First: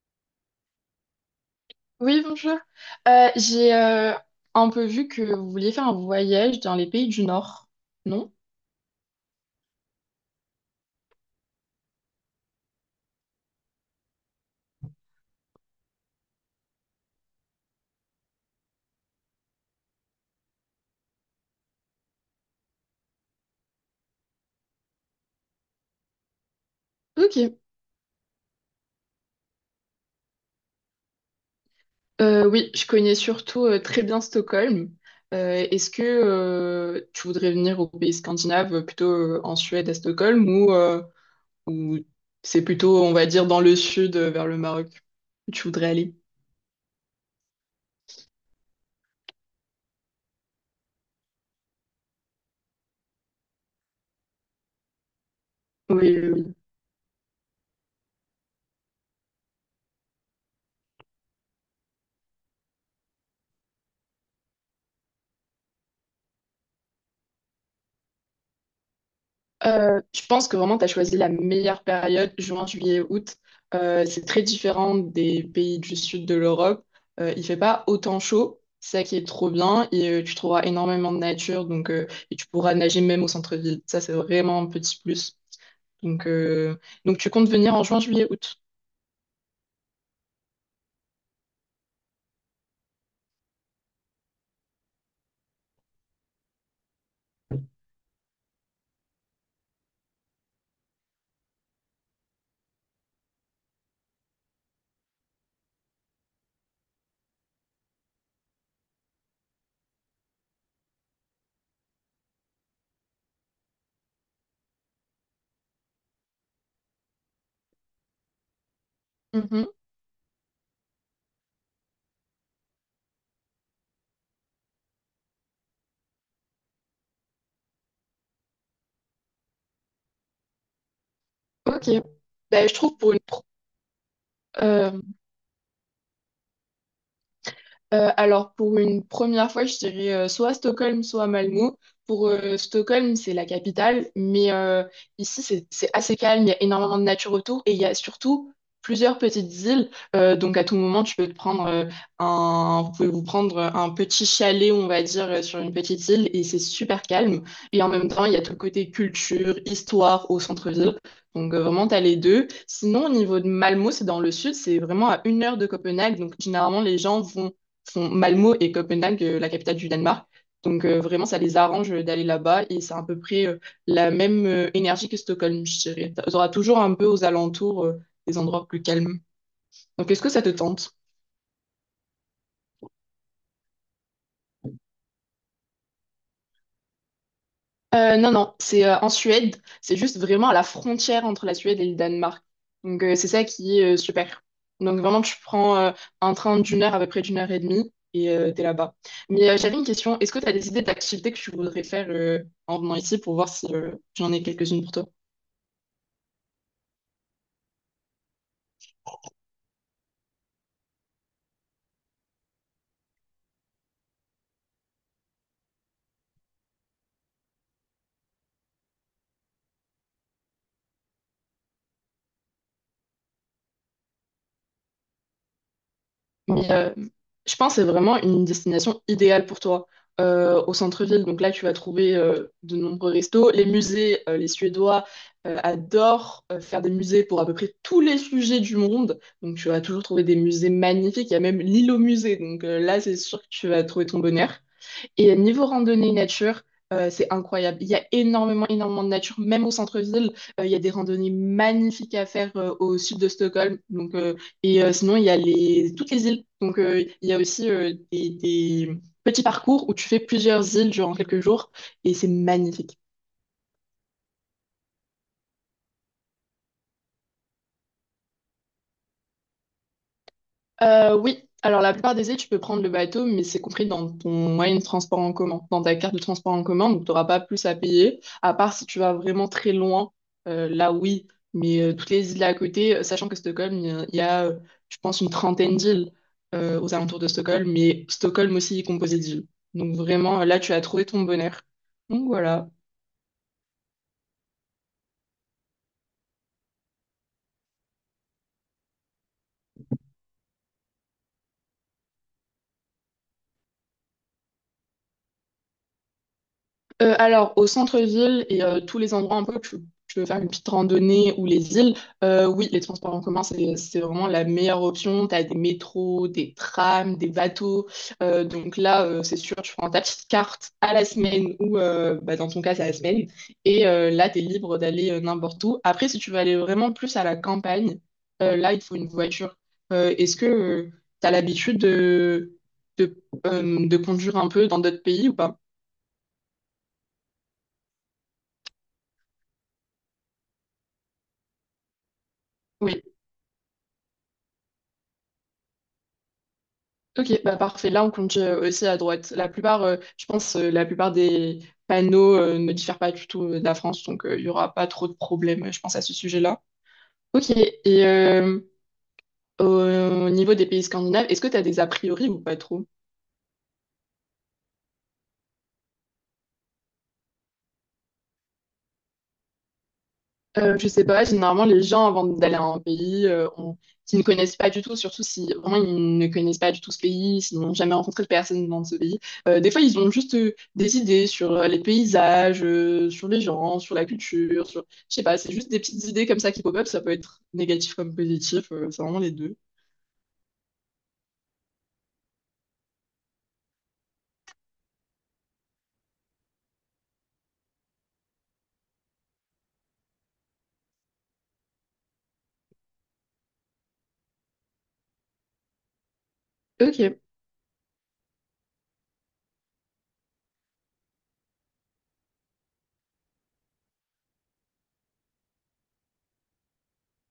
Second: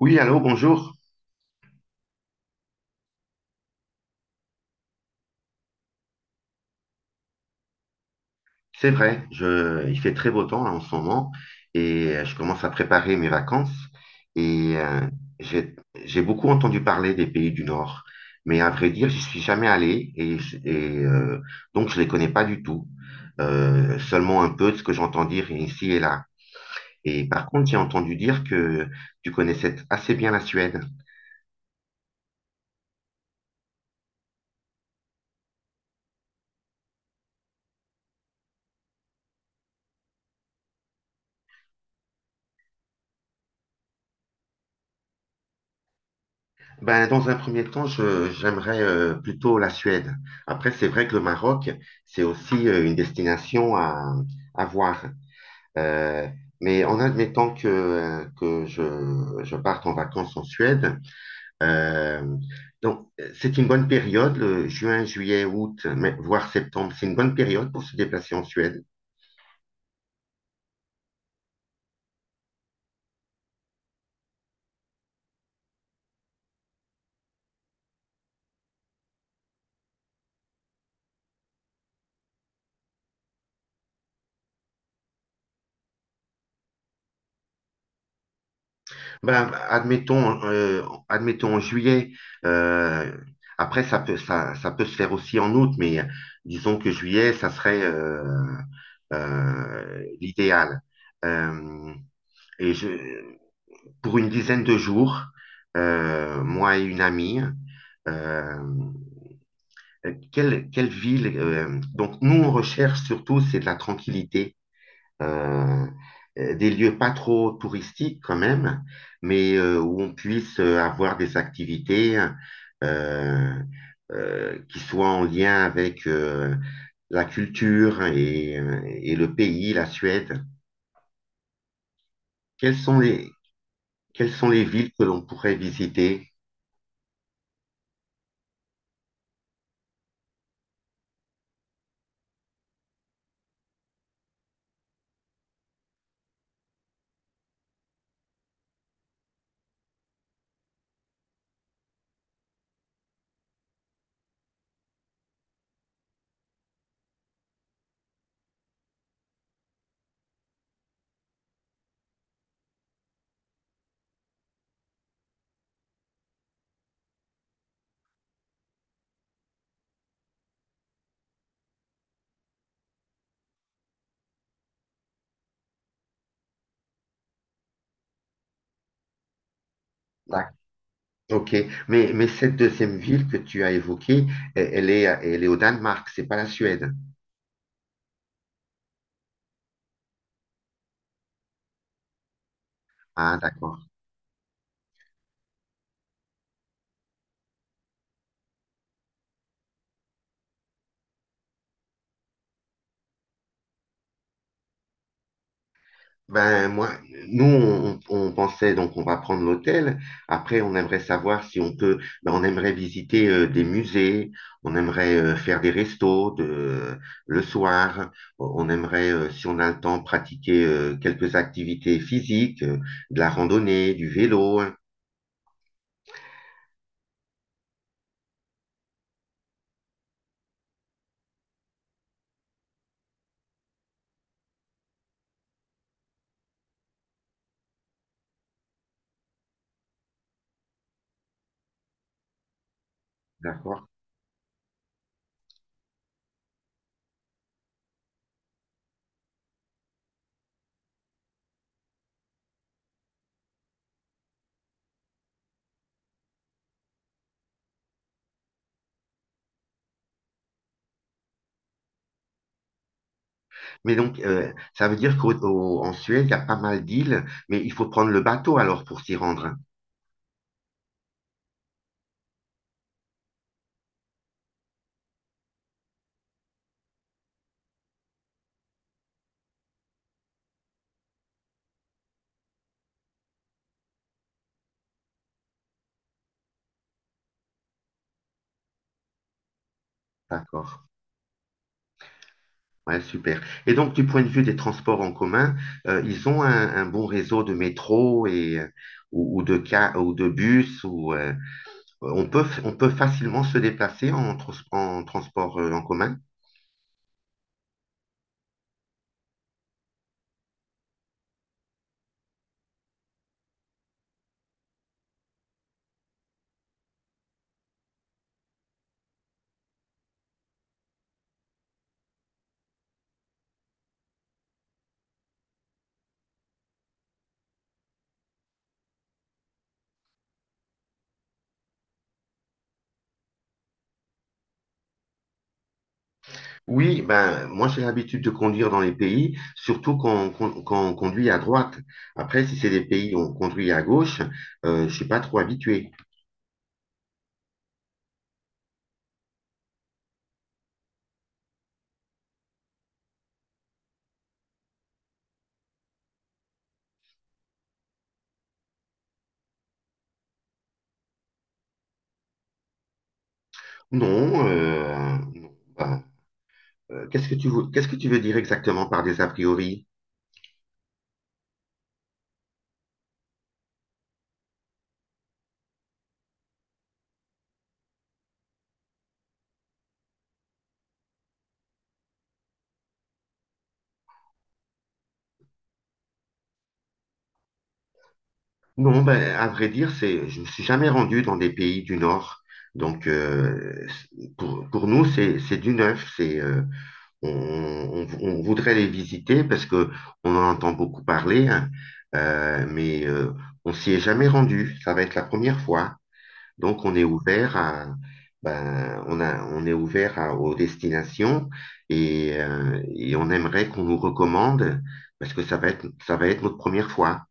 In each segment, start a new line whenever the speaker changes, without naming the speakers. Oui, allô, bonjour.
Oui, bonjour. J'ai un peu vu que vous vouliez faire un voyage dans les pays du Nord, non?
C'est vrai, il fait très beau temps là, en ce moment et je commence à préparer mes vacances et j'ai, j'ai beaucoup entendu parler des pays du Nord, mais à vrai dire, j'y suis jamais allé et, donc je les connais pas du tout. Seulement un peu de ce que j'entends dire ici et là. Et par
Ok.
contre, j'ai entendu dire que tu connaissais assez bien la Suède.
Oui, je connais surtout très bien Stockholm. Est-ce que tu voudrais venir aux pays scandinaves, plutôt en Suède, à Stockholm, ou, ou c'est plutôt, on va dire, dans le sud, vers le Maroc, où tu voudrais aller?
Ben, dans un premier temps, j'aimerais plutôt la Suède. Après, c'est vrai que le Maroc, c'est aussi une destination à voir.
Oui,
Euh,
oui,
mais en admettant que, que je parte en vacances en Suède, euh, donc, c'est une bonne période, le juin, juillet, août, voire septembre, c'est une bonne période pour se déplacer en Suède.
je pense que vraiment, tu as choisi la meilleure période, juin, juillet, août. C'est très différent des pays du sud de l'Europe. Il fait pas autant chaud, c'est ça qui est trop bien. Et tu trouveras énormément de nature, donc, et tu pourras nager même au centre-ville. Ça, c'est vraiment un petit plus. Donc, euh, donc tu comptes venir en juin, juillet, août.
Ben, admettons en juillet. euh, Après, ça peut se faire aussi en août, mais disons que juillet, ça serait l'idéal. Euh, et pour une dizaine de jours, moi et une amie, euh, quelle ville donc nous, on recherche surtout, c'est de la tranquillité euh, des lieux pas trop touristiques quand même, mais
Mhm.
où on puisse avoir des activités euh, qui soient en lien avec la culture et le pays, la Suède.
Ok. Bah, je
Quelles
trouve
sont
pour une...
les, quelles sont les villes
euh,
que l'on pourrait visiter?
Alors, pour une première fois, je dirais soit à Stockholm, soit à Malmö. Pour Stockholm, c'est la capitale, mais ici, c'est assez calme, il y a énormément de nature autour et il y a surtout plusieurs petites îles. Donc, à tout moment, tu peux te prendre un, vous pouvez vous prendre un petit chalet, on va dire, sur une petite île et c'est super calme. Et en même temps, il y a tout le côté culture, histoire au centre-ville. Donc vraiment, t'as les deux. Sinon, au niveau de Malmö, c'est dans le sud, c'est vraiment à une heure de Copenhague. Donc généralement, les gens vont Font Malmo et Copenhague, la capitale du Danemark. Donc vraiment, ça les arrange d'aller là-bas et c'est à peu près la même énergie que Stockholm, je dirais. Tu auras toujours un peu aux alentours des endroits plus calmes. Donc est-ce que ça te
D'ac-
tente?
Ok, mais cette deuxième ville que tu as évoquée, elle est au Danemark, c'est pas la Suède.
Non, non, c'est en Suède, c'est juste vraiment à la frontière entre la Suède et le Danemark. Donc c'est
Ah,
ça qui
d'accord.
est super. Donc vraiment, tu prends un train d'une heure à peu près d'une heure et demie et t'es là-bas. Mais j'avais une question, est-ce que tu as des idées d'activités que tu voudrais faire en venant ici pour voir si j'en ai quelques-unes pour toi?
Ben, nous, on pensait donc on va prendre l'hôtel. Après, on aimerait savoir si on peut. Ben, on aimerait visiter des musées. On aimerait faire des restos le soir. On aimerait, si on a le temps, pratiquer quelques activités physiques, de la randonnée, du vélo, hein.
Mais je pense que c'est vraiment une destination idéale pour toi. Au centre-ville, donc là, tu vas trouver de nombreux restos. Les musées, les Suédois adorent faire des musées pour à peu près tous les sujets du monde. Donc tu vas toujours trouver des musées magnifiques. Il y a même l'île au musée. Donc là, c'est sûr que tu vas
D'accord.
trouver ton bonheur. Et niveau randonnée nature, c'est incroyable. Il y a énormément, énormément de nature, même au centre-ville. Il y a des randonnées magnifiques à faire au sud de Stockholm. Sinon, il y a toutes les îles. Donc, il y a aussi des petits parcours où tu fais plusieurs îles durant quelques jours et c'est magnifique.
Mais donc, ça veut dire qu'en Suède, il y a pas mal d'îles, mais il faut prendre le bateau alors pour s'y rendre, hein.
Oui, alors la plupart des îles, tu peux prendre le bateau, mais c'est compris dans ton moyen de transport en commun, dans ta carte de transport en commun, donc tu n'auras pas plus à payer, à part si tu vas vraiment très loin, là oui, mais toutes les îles à côté, sachant que Stockholm, je pense, une trentaine d'îles aux alentours de Stockholm, mais Stockholm aussi est composé d'îles. Donc vraiment, là, tu
D'accord.
as trouvé ton bonheur. Donc voilà.
Ouais, super. Et donc, du point de vue des transports en commun, ils ont un bon réseau de métro et, ou de bus, on peut facilement se déplacer en transport en commun.
Alors, au centre-ville et tous les endroits un peu tu veux faire une petite randonnée ou les îles, oui, les transports en commun, c'est vraiment la meilleure option. Tu as des métros, des trams, des bateaux. Donc là, c'est sûr, tu prends ta petite carte à la semaine ou bah, dans ton cas, c'est à la semaine. Et là, tu es libre d'aller n'importe où. Après, si tu veux aller vraiment plus à la campagne, là, il te faut une voiture. Est-ce que tu as l'habitude de conduire un peu dans d'autres pays ou pas?
Oui, ben, moi, j'ai l'habitude de conduire dans les pays, surtout quand on conduit à droite. Après, si c'est des pays où on conduit à gauche, je suis pas trop habitué.
Ok, bah parfait. Là, on compte aussi à droite. La plupart des panneaux ne diffèrent pas du tout de la France, donc il y n'y aura pas trop de problèmes, je pense, à ce sujet-là. Ok, et au niveau des pays scandinaves, est-ce que tu as des a priori ou pas trop?
Non, non, ben, qu'est-ce que tu veux dire exactement par des a priori?
Je sais pas, généralement les gens avant d'aller à un pays, s'ils ne connaissent pas du tout, surtout si vraiment ils ne connaissent pas du tout ce pays, s'ils n'ont jamais rencontré de personne dans ce pays, des fois ils ont juste des idées sur les paysages, sur les gens, sur la culture, sur... Je sais pas, c'est juste des petites idées comme ça qui pop-up, ça peut être négatif comme positif,
Non,
c'est vraiment les
ben, à
deux.
vrai dire, je ne me suis jamais rendu dans des pays du Nord. Donc, pour nous, c'est du neuf. On voudrait les visiter parce que on en entend beaucoup parler, hein. Mais on s'y est jamais rendu. Ça va être la première fois. Donc, on est
Ok.
ouvert à, ben, on a, on est ouvert à- aux destinations et on aimerait qu'on nous recommande parce que ça va être notre première fois.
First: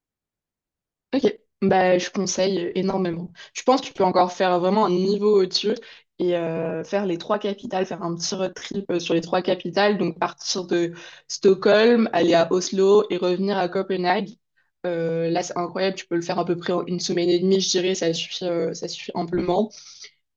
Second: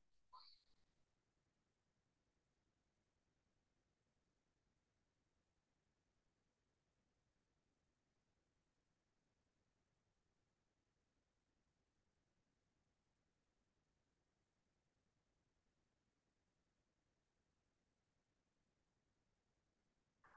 Ok, bah, je conseille énormément. Je pense que tu peux encore faire vraiment un niveau au-dessus et faire les trois capitales, faire un petit road trip sur les trois capitales, donc partir de Stockholm, aller à Oslo et revenir à Copenhague. Là, c'est incroyable, tu peux le faire à peu près en une semaine et demie, je dirais, ça suffit amplement.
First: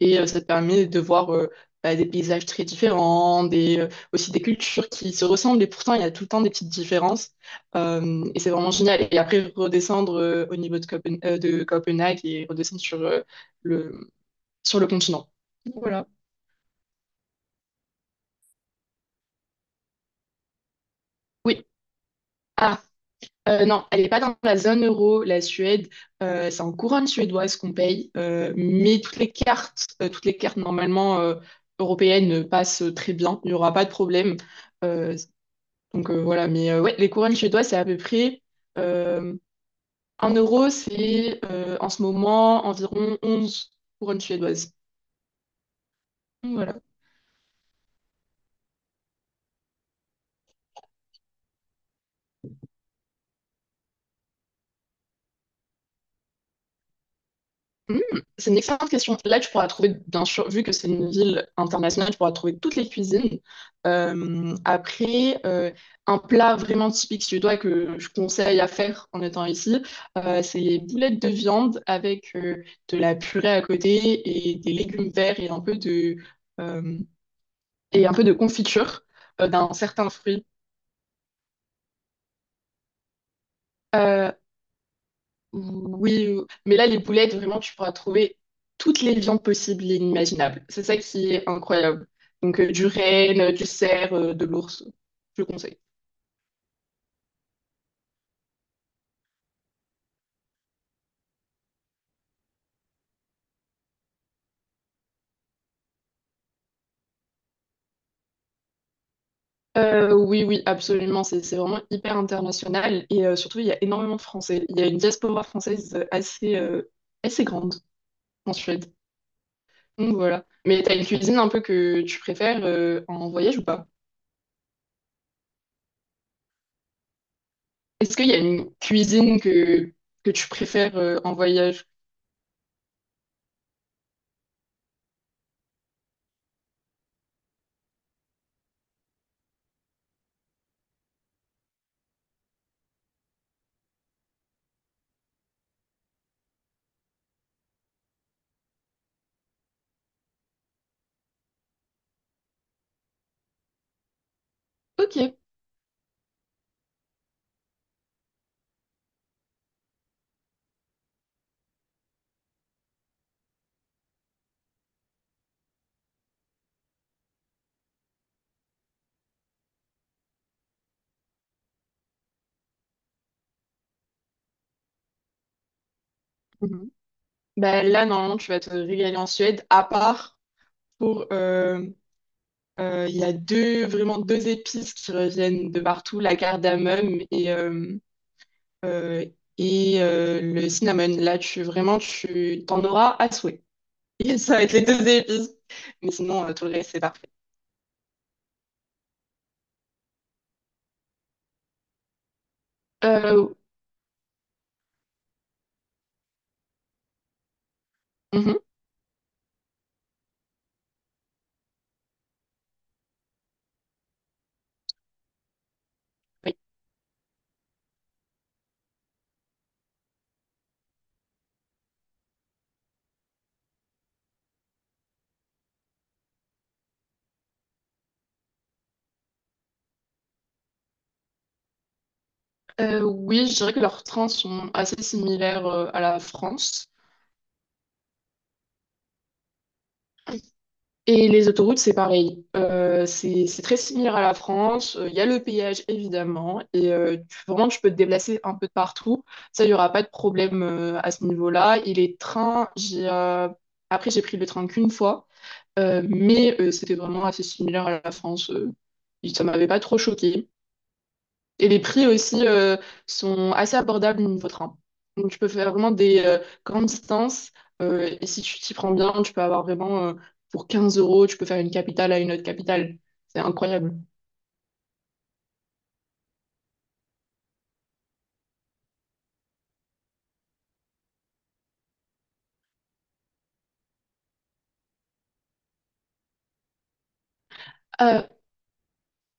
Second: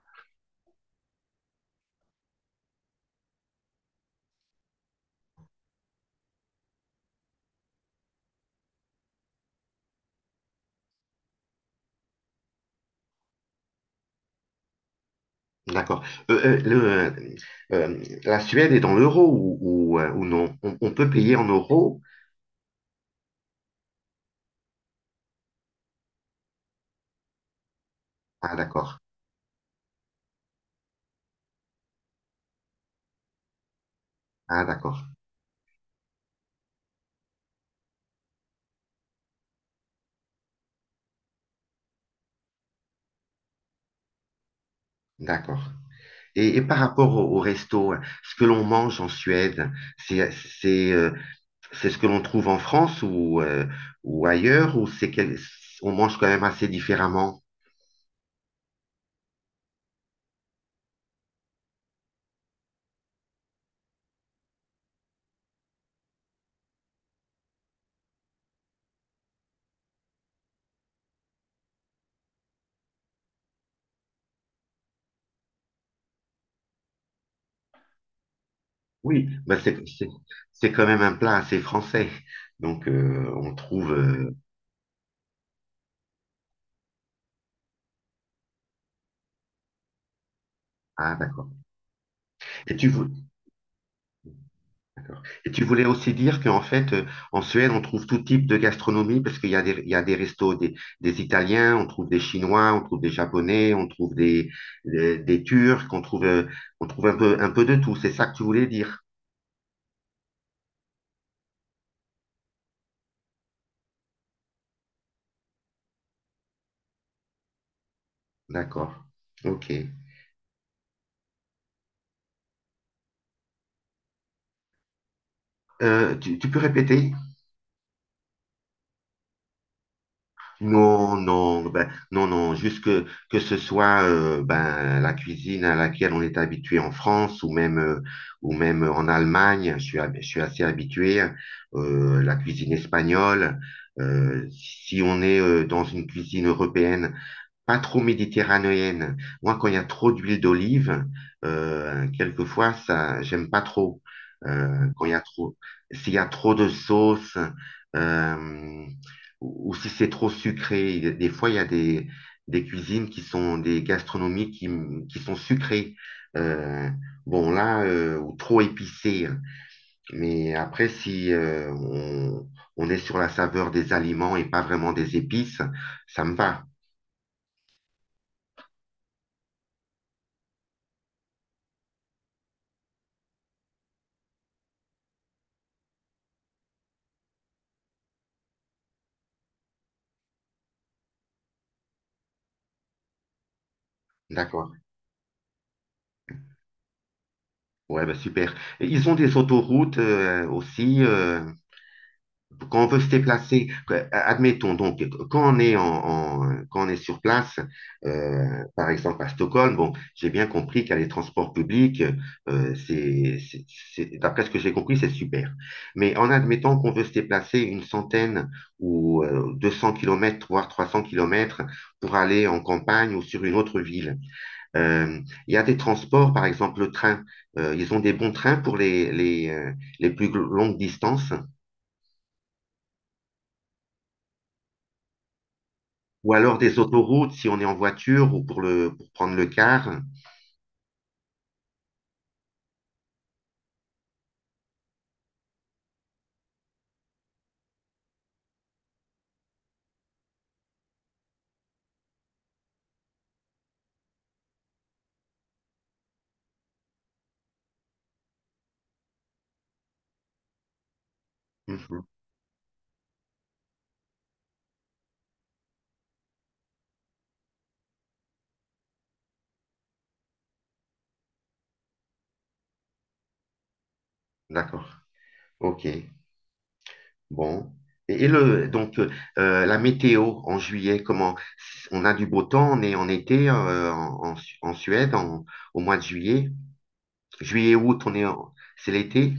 Et ça te permet de voir bah, des paysages très différents, aussi des cultures qui se ressemblent, et pourtant il y a tout le temps des petites différences. Et c'est vraiment génial. Et après, redescendre au niveau de, Copen- de Copenhague et redescendre le, sur le continent.
D'accord.
Voilà.
Euh, euh, le, euh, la Suède est dans l'euro ou non? On peut payer en
Oui.
euros?
Ah, non, elle n'est pas dans la zone euro, la Suède. C'est en couronne suédoise qu'on paye.
Ah, d'accord.
Mais toutes les cartes normalement européennes passent très bien. Il n'y aura pas de problème.
Ah, d'accord.
Euh, Donc voilà, mais ouais, les couronnes chez toi, c'est à peu près euh, 1 euro, c'est en ce moment environ 11 couronnes suédoises.
D'accord.
Donc,
Et
voilà.
par rapport au resto, hein, ce que l'on mange en Suède, c'est, c'est, euh, c'est ce que l'on trouve en France ou ailleurs, ou on mange quand même assez différemment?
Hmm, c'est une excellente question. Là, tu pourras trouver, bien sûr, vu que c'est une ville internationale, tu pourras trouver toutes les cuisines. Euh, après, euh, un plat vraiment typique suédois que je conseille à faire en étant ici, c'est les boulettes de viande avec de la purée à côté et des légumes verts et un peu euh, et un peu de confiture
Oui, ben
d'un
c'est, c'est,
certain fruit.
c'est quand même un plat assez français. Donc, on trouve.
Euh, oui, mais là, les boulettes, vraiment, tu pourras trouver toutes les viandes possibles et inimaginables. C'est ça
Ah,
qui est
d'accord.
incroyable. Donc,
Et
du
tu, vou-
renne, du cerf, de l'ours,
D'accord.
je
Et tu
conseille.
voulais aussi dire qu'en fait, en Suède, on trouve tout type de gastronomie parce qu'il y a des restos des, Italiens, on trouve des Chinois, on trouve des Japonais, on trouve des Turcs, on trouve un peu de tout. C'est ça que tu voulais dire.
Oui, oui, absolument. C'est vraiment hyper international. Et surtout, il y a énormément de Français. Il y a une diaspora française assez grande en Suède.
D'accord. OK.
Donc, voilà. Mais t'as une cuisine un peu que tu préfères en voyage ou pas?
Tu peux répéter?
Est-ce qu'il y a une cuisine que tu préfères
Non,
en
non,
voyage?
ben, non, non, juste que ce soit ben, la cuisine à laquelle on est habitué en France ou même en Allemagne, je suis assez habitué, la cuisine espagnole, si on est dans une cuisine européenne pas trop méditerranéenne. Moi, quand il y a trop d'huile d'olive, quelquefois, ça, j'aime pas trop. Quand il y
Ok.
a s'il y a trop de sauce, euh, ou si c'est trop sucré. Des fois, il y a des cuisines qui sont des gastronomies qui sont sucrées. Euh, bon, là, ou trop épicées. Mais après, si on est sur la saveur des aliments et pas vraiment des épices, ça me va.
Mhm. Bah, là, normalement, tu vas te régaler en Suède, à part pour... Il y a deux, vraiment deux épices qui reviennent de partout, la cardamome euh, et le cinnamon. Là, tu vraiment, tu t'en auras à souhait. Et ça va
D'accord.
être les deux épices. Mais sinon, tout le reste, c'est parfait.
Ouais, bah super. Et ils ont des autoroutes aussi quand on veut se
Euh,
déplacer. Admettons donc quand on est quand on est sur place,
mhm,
par exemple à Stockholm. Bon, j'ai bien compris qu'à les transports publics, euh, c'est, c'est- d'après ce que j'ai compris, c'est super. Mais en
oui.
admettant qu'on veut se déplacer une centaine ou 200 kilomètres, voire 300 kilomètres pour aller en campagne ou sur une autre ville. Euh, il y a des transports, par exemple le train. Ils ont des bons trains pour les plus longues distances,
Oui, je dirais que leurs trains sont assez similaires à la
ou alors des
France.
autoroutes si on est en voiture ou pour pour prendre le car.
Et les autoroutes, c'est pareil. C'est très similaire à la France. Il y a le péage, évidemment. Et tu- vraiment, tu peux te déplacer un peu de partout. Ça, il n'y aura pas de problème à ce niveau-là. Et les trains, après, j'ai pris le train qu'une fois. C'était vraiment assez similaire à la France. Ça m'avait pas trop choqué. Et les
Mhm.
prix aussi sont assez abordables niveau train. Donc tu peux faire vraiment des grandes distances. Et si tu t'y prends bien, tu peux avoir vraiment pour 15 euros, tu peux faire une capitale à une autre capitale. C'est incroyable.
D'accord. OK. Bon. Donc, la météo en juillet, comment? On a du beau temps, on est en été en Suède au mois de juillet. Juillet, août,
Euh,
c'est l'été?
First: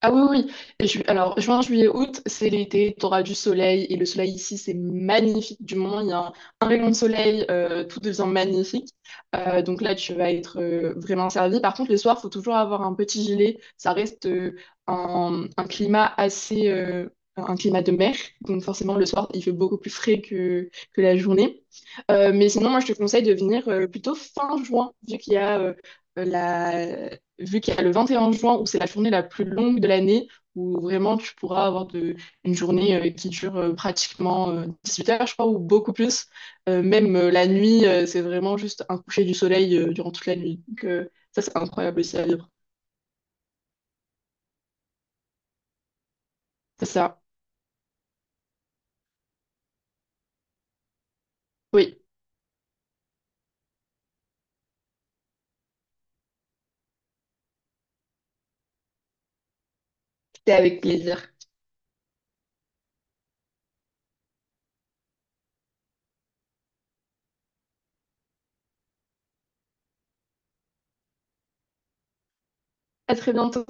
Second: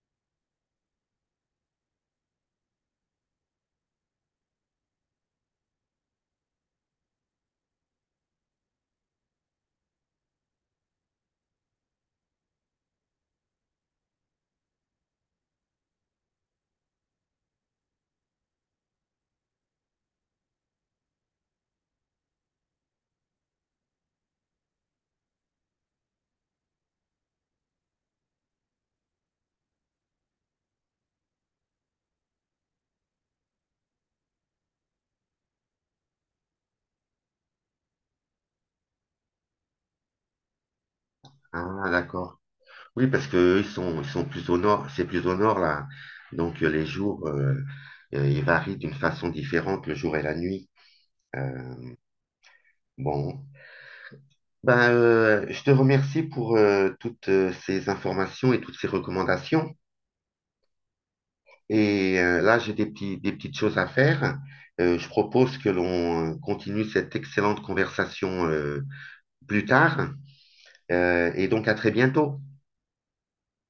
Ah oui, oui. Oui. Alors, juin, juillet, août, c'est l'été, tu auras du soleil. Et le soleil ici, c'est magnifique. Du moment où il y a un rayon de soleil, tout devient magnifique. Donc là, tu vas être vraiment servi. Par contre, les soirs, faut toujours avoir un petit gilet. Ça reste un climat assez... un climat de mer. Donc forcément, le soir, il fait beaucoup plus frais que la journée. Mais sinon, moi, je te conseille de venir plutôt fin juin, la, vu qu'il y a le 21 juin où c'est la journée la plus longue de l'année, où vraiment tu pourras avoir de, une journée qui dure pratiquement 18 heures, je crois, ou beaucoup plus. Même La nuit, c'est vraiment juste un coucher du soleil durant toute la nuit. Donc, ça, c'est
Ah,
incroyable aussi à
d'accord.
vivre.
Oui, parce que eux, ils sont plus au nord, c'est plus au nord là. Donc les
C'est ça.
jours, ils varient d'une façon différente le jour et la nuit. Euh,
Oui,
bon, ben, je te remercie pour toutes ces informations et toutes ces recommandations.
c'était avec plaisir.
Et là, j'ai des petites choses à faire. Je propose que l'on continue cette excellente conversation plus tard. Et donc à très bientôt.
À très bientôt.